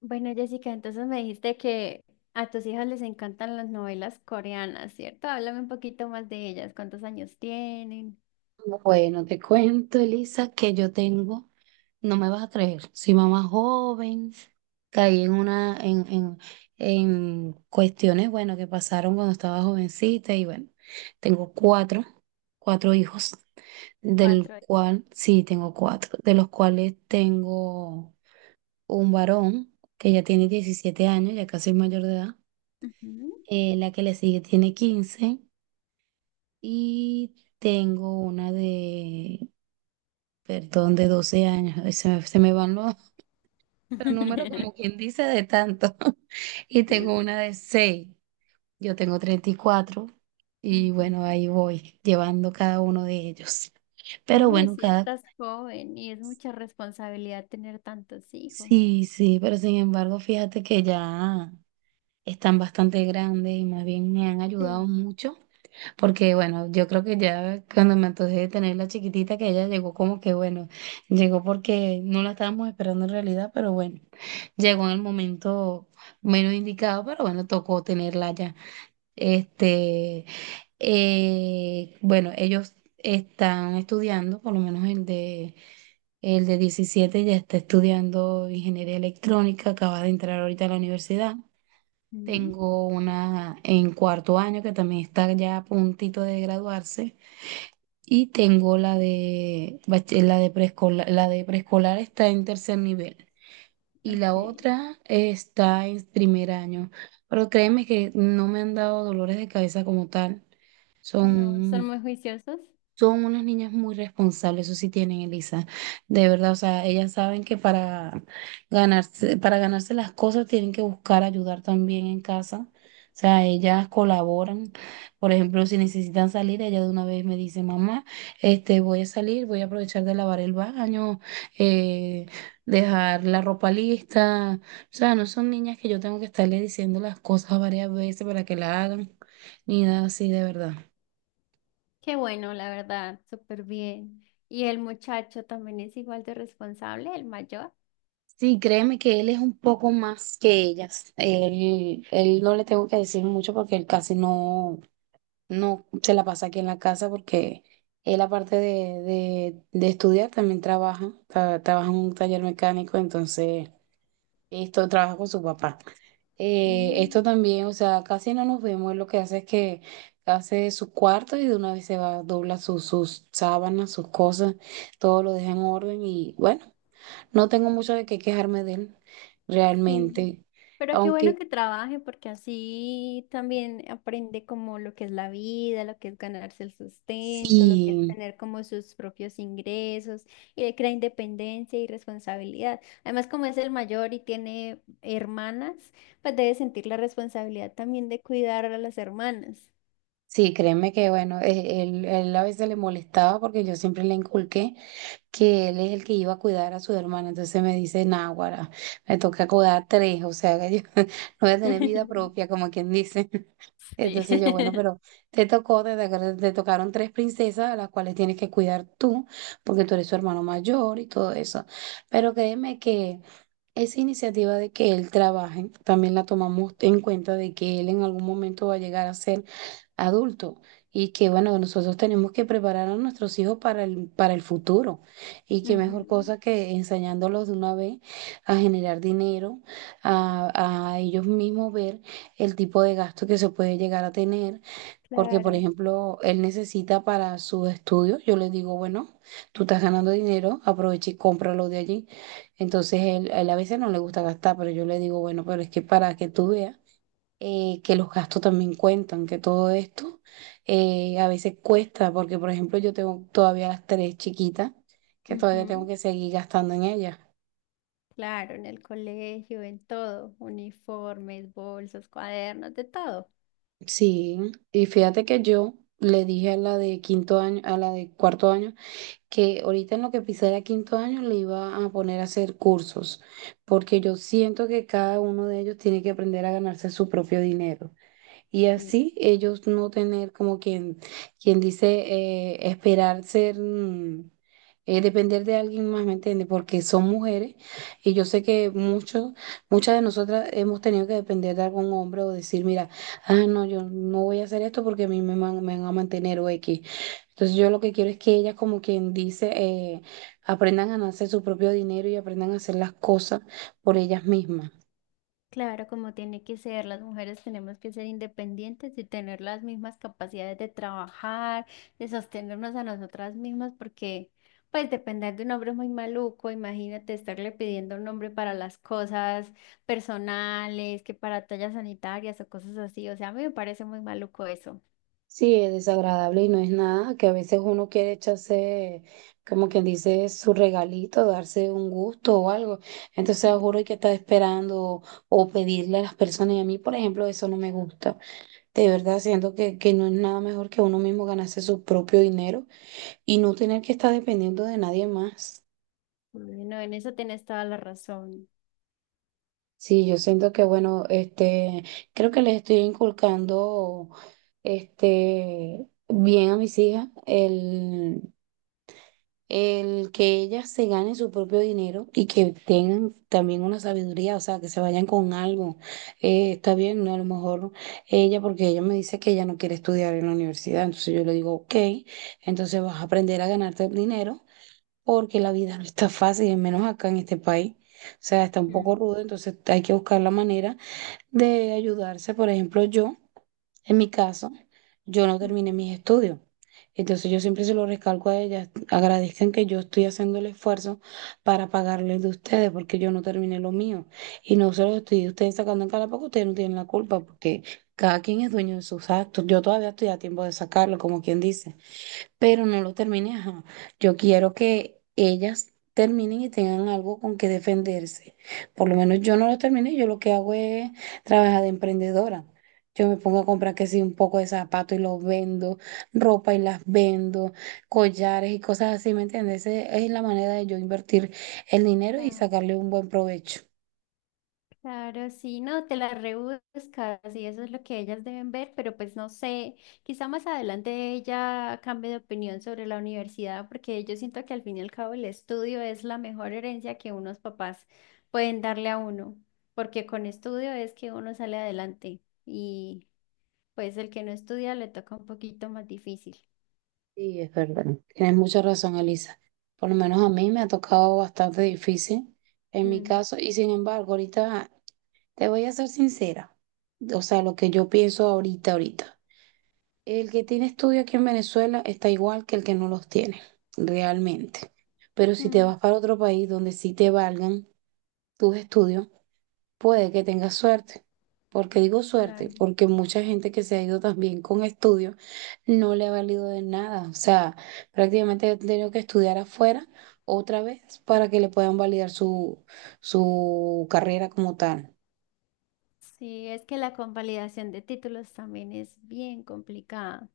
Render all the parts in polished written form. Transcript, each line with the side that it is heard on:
left: Bueno, Jessica, entonces me dijiste que a tus hijas les encantan las novelas coreanas, ¿cierto? Háblame un poquito más de ellas. ¿Cuántos años tienen?
right: Bueno, te cuento, Elisa, que yo tengo, no me vas a creer, soy mamá joven. Caí en una, en cuestiones, bueno, que pasaron cuando estaba jovencita. Y bueno, tengo cuatro hijos, del
left: Cuatro.
right: cual, sí, tengo cuatro, de los cuales tengo un varón que ya tiene 17 años, ya casi es mayor de edad.
left: Ujú.
right: La que le sigue tiene 15 y tengo una de, perdón, de 12 años. Ay, se me van los, los números, como quien dice, de tanto. Y
left: Sí,
right: tengo
left: sí.
right: una de 6. Yo tengo 34, y bueno,
left: Ujú.
right: ahí voy llevando cada uno de ellos. Pero
left: Bueno,
right: bueno,
left: sí
right: cada...
left: estás joven y es mucha responsabilidad tener tantos hijos.
right: Sí, sí, pero sin embargo, fíjate que ya están bastante grandes y más bien me han ayudado
left: Sí.
right: mucho. Porque bueno, yo creo que ya cuando me antojé de tener la chiquitita, que ella llegó como que bueno, llegó porque no la estábamos esperando en realidad, pero bueno, llegó en el momento menos indicado, pero bueno, tocó tenerla ya. Este, bueno, ellos están estudiando. Por lo menos el de 17 ya está estudiando ingeniería electrónica, acaba de entrar ahorita a la universidad.
left: Ujú.
right: Tengo una en cuarto año que también está ya a puntito de graduarse. Y tengo la de preescolar está en tercer nivel y la
left: Ok.
right: otra está en primer año. Pero créeme que no me han dado dolores de cabeza como tal.
left: No, son
right: Son
left: muy juiciosos.
right: son unas niñas muy responsables, eso sí tienen, Elisa. De verdad, o sea, ellas saben que para ganarse las cosas tienen que buscar ayudar también en casa. O sea, ellas colaboran. Por ejemplo, si necesitan salir, ella de una vez me dice, mamá, este, voy a salir, voy a aprovechar de lavar el baño, eh, dejar la ropa lista. O sea, no son niñas que yo tengo que estarle diciendo las cosas varias veces para que la hagan, ni nada así, de verdad.
left: Qué bueno, la verdad, súper bien. ¿Y el muchacho también es igual de responsable, el mayor?
right: Sí, créeme que él es un poco más que ellas. Él no le tengo que decir mucho porque él casi no se la pasa aquí en la casa porque él aparte de estudiar también trabaja, trabaja en un taller mecánico. Entonces esto trabaja con su papá. Esto
left: Mm.
right: también, o sea, casi no nos vemos. Él lo que hace es que hace su cuarto y de una vez se va, dobla sus sábanas, sus cosas, todo lo deja en orden y bueno. No tengo mucho de qué quejarme de él,
left: Sí.
right: realmente.
left: Pero qué bueno
right: Aunque
left: que trabaje porque así también aprende como lo que es la vida, lo que es ganarse el sustento, lo que es
right: sí,
left: tener como sus propios ingresos y le crea independencia y responsabilidad. Además, como es el mayor y tiene hermanas, pues debe sentir la responsabilidad también de cuidar a las hermanas.
right: sí, créeme que bueno, él a veces le molestaba porque yo siempre le inculqué que él es el que iba a cuidar a su hermana. Entonces me dice, náguara, me toca cuidar a tres, o sea que yo no voy a tener vida propia, como quien dice.
left: Sí.
right: Entonces yo, bueno, pero te tocaron tres princesas a las cuales tienes que cuidar tú, porque tú eres su hermano mayor y todo eso. Pero créeme que esa iniciativa de que él trabaje también la tomamos en cuenta, de que él en algún momento va a llegar a ser adulto, y que bueno, nosotros tenemos que preparar a nuestros hijos para el futuro y qué mejor
left: Ujú,
right: cosa que enseñándolos de una vez a generar dinero, a ellos mismos ver el tipo de gasto que se puede llegar a tener, porque, por
left: claro.
right: ejemplo, él necesita para sus estudios, yo le digo, bueno, tú estás ganando dinero, aprovecha y cómpralo de allí. Entonces, él, a él a veces no le gusta gastar, pero yo le digo, bueno, pero es que para que tú veas que los gastos también cuentan, que todo esto a veces cuesta, porque, por ejemplo, yo tengo todavía las tres chiquitas, que todavía tengo
left: Ujú.
right: que seguir gastando en ellas.
left: Claro, en el colegio, en todo, uniformes, bolsos, cuadernos, de todo.
right: Sí, y fíjate que yo le dije a la de quinto año, a la de cuarto año, que ahorita en lo que pisara quinto año le iba a poner a hacer cursos, porque yo siento que cada uno de ellos tiene que aprender a ganarse su propio dinero y
left: Y
right: así ellos no tener como quien dice, depender de alguien más, ¿me entiendes? Porque son mujeres y yo sé que muchas de nosotras hemos tenido que depender de algún hombre o decir, mira, ah, no, yo no voy a hacer esto porque a mí me van a mantener o X. Entonces yo lo que quiero es que ellas, como quien dice, aprendan a ganarse su propio dinero y aprendan a hacer las cosas por ellas mismas.
left: claro, como tiene que ser, las mujeres tenemos que ser independientes y tener las mismas capacidades de trabajar, de sostenernos a nosotras mismas, porque pues depender de un hombre es muy maluco, imagínate estarle pidiendo a un hombre para las cosas personales, que para tallas sanitarias o cosas así, o sea, a mí me parece muy maluco eso.
right: Sí, es desagradable y no es nada, que a veces uno quiere echarse, como quien dice, su regalito, darse un gusto o algo. Entonces
left: Ujú.
right: juro que está esperando o pedirle a las personas. Y a mí, por ejemplo, eso no me gusta. De verdad, siento que no es nada mejor que uno mismo ganarse su propio dinero y no tener que estar dependiendo de nadie más.
left: Bueno, en eso tienes toda la razón.
right: Sí, yo siento que bueno, este, creo que les estoy inculcando este bien a mis hijas el que ellas se ganen su propio dinero y que tengan también una sabiduría, o sea, que se vayan con algo. Está bien, ¿no? A lo mejor ella, porque ella me dice que ella no quiere estudiar en la universidad, entonces yo le digo, ok, entonces vas a aprender a ganarte el dinero porque la vida no está fácil, y menos acá en este país. O sea, está un poco
left: Mm.
right: rudo, entonces hay que buscar la manera de ayudarse. Por ejemplo, yo, en mi caso, yo no terminé
left: Ujú.
right: mis estudios. Entonces yo siempre se lo recalco a ellas, agradezcan que yo estoy haciendo el esfuerzo para pagarles de ustedes, porque yo no terminé lo mío. Y no se los estoy ustedes sacando en cara porque ustedes no tienen la culpa, porque cada quien es dueño de sus actos. Yo todavía estoy a tiempo de sacarlo, como quien dice, pero no lo termine, ajá. Yo quiero que ellas terminen y tengan algo con que defenderse. Por lo menos yo no lo terminé, yo lo que hago es trabajar de emprendedora. Yo me pongo a comprar que sí, un poco de zapatos y los vendo, ropa y las vendo, collares y cosas así, ¿me entiendes? Esa es la manera de yo invertir el dinero y
left: Ah,
right: sacarle un buen provecho.
left: claro, sí, no, te las rebuscas y eso es lo que ellas deben ver, pero pues no sé, quizá más adelante ella cambie de opinión sobre la universidad, porque yo siento que al fin y al cabo el estudio es la mejor herencia que unos papás pueden darle a uno, porque con estudio es que uno sale adelante y pues el que no estudia le toca un poquito más difícil.
right: Sí, es verdad. Tienes mucha razón, Elisa. Por lo menos a mí me ha tocado bastante difícil en mi
left: Mm,
right: caso y sin embargo, ahorita. Te voy a ser sincera, o sea, lo que yo pienso ahorita, ahorita. El que tiene estudios aquí en Venezuela está igual que el que no los tiene, realmente. Pero si te
left: mm,
right: vas para otro país donde sí te valgan tus estudios, puede que tengas suerte. ¿Porque digo suerte?
left: claro.
right: Porque mucha gente que se ha ido también con estudios no le ha valido de nada. O sea, prácticamente ha tenido que estudiar afuera otra vez para que le puedan validar su carrera como tal.
left: Sí, es que la convalidación de títulos también es bien complicada.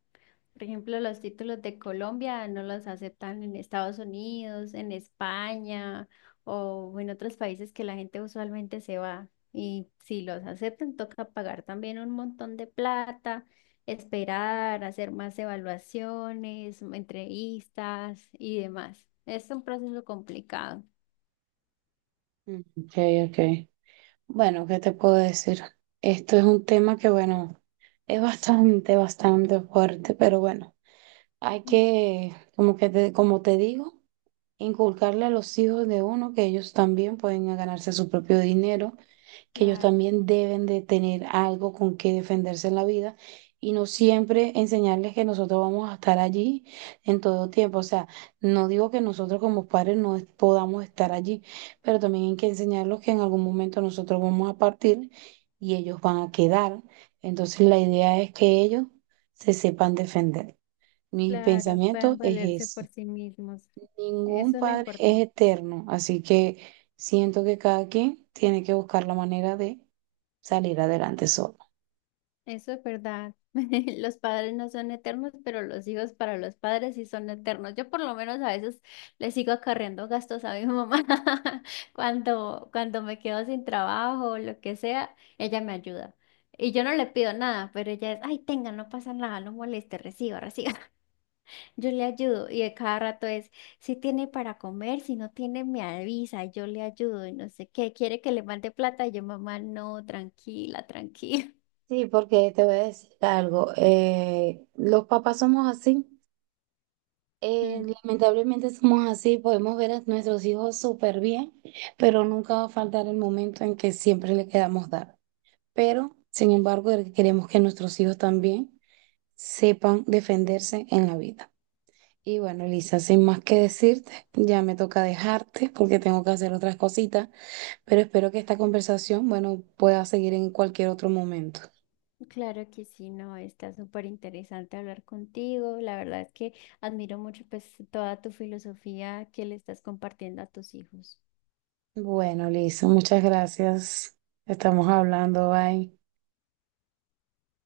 left: Por ejemplo, los títulos de Colombia no los aceptan en Estados Unidos, en España o en otros países que la gente usualmente se va. Y si los aceptan, toca pagar también un montón de plata, esperar, hacer más evaluaciones, entrevistas y demás. Es un proceso complicado.
right: Mm, ok, ok. Bueno, ¿qué te puedo decir? Esto es un tema que, bueno, es bastante, bastante fuerte, pero bueno, hay
left: Mm,
right: que, como te digo, inculcarle a los hijos de uno que ellos también pueden ganarse su propio dinero, que ellos
left: claro,
right: también deben de tener algo con que defenderse en la vida y no siempre enseñarles que nosotros vamos a estar allí en todo tiempo. O sea, no digo que nosotros como padres no podamos estar allí, pero también hay que enseñarlos que en algún momento nosotros vamos a partir y ellos van a quedar. Entonces la idea es que ellos se sepan defender. Mi
left: claro,
right: pensamiento
left: puedan
right: es
left: valerse
right: ese.
left: por sí mismos.
right: Ningún
left: Eso es lo
right: padre es
left: importante.
right: eterno, así que siento que cada quien tiene que buscar la manera de salir adelante solo.
left: Eso es verdad. Los padres no son eternos, pero los hijos para los padres sí son eternos. Yo por lo menos a veces le sigo acarreando gastos a mi mamá. Cuando me quedo sin trabajo o lo que sea, ella me ayuda. Y yo no le pido nada, pero ella es, ay, tenga, no pasa nada, no moleste, reciba, reciba. Yo le ayudo y de cada rato es, si tiene para comer, si no tiene, me avisa, y yo le ayudo y no sé qué, quiere que le mande plata, y yo, mamá, no, tranquila, tranquila.
right: Sí, porque te voy a decir algo. Los papás somos así. Lamentablemente somos así. Podemos ver a nuestros hijos súper bien, pero nunca va a faltar el momento en que siempre le queramos dar. Pero, sin embargo, queremos que nuestros hijos también sepan defenderse en la vida. Y bueno, Elisa, sin más que decirte, ya me toca dejarte porque tengo que hacer otras cositas, pero espero que esta conversación, bueno, pueda seguir en cualquier otro momento.
left: Claro que sí, no, está súper interesante hablar contigo. La verdad es que admiro mucho pues toda tu filosofía que le estás compartiendo a tus hijos.
right: Bueno, Elisa, muchas gracias. Estamos hablando, bye.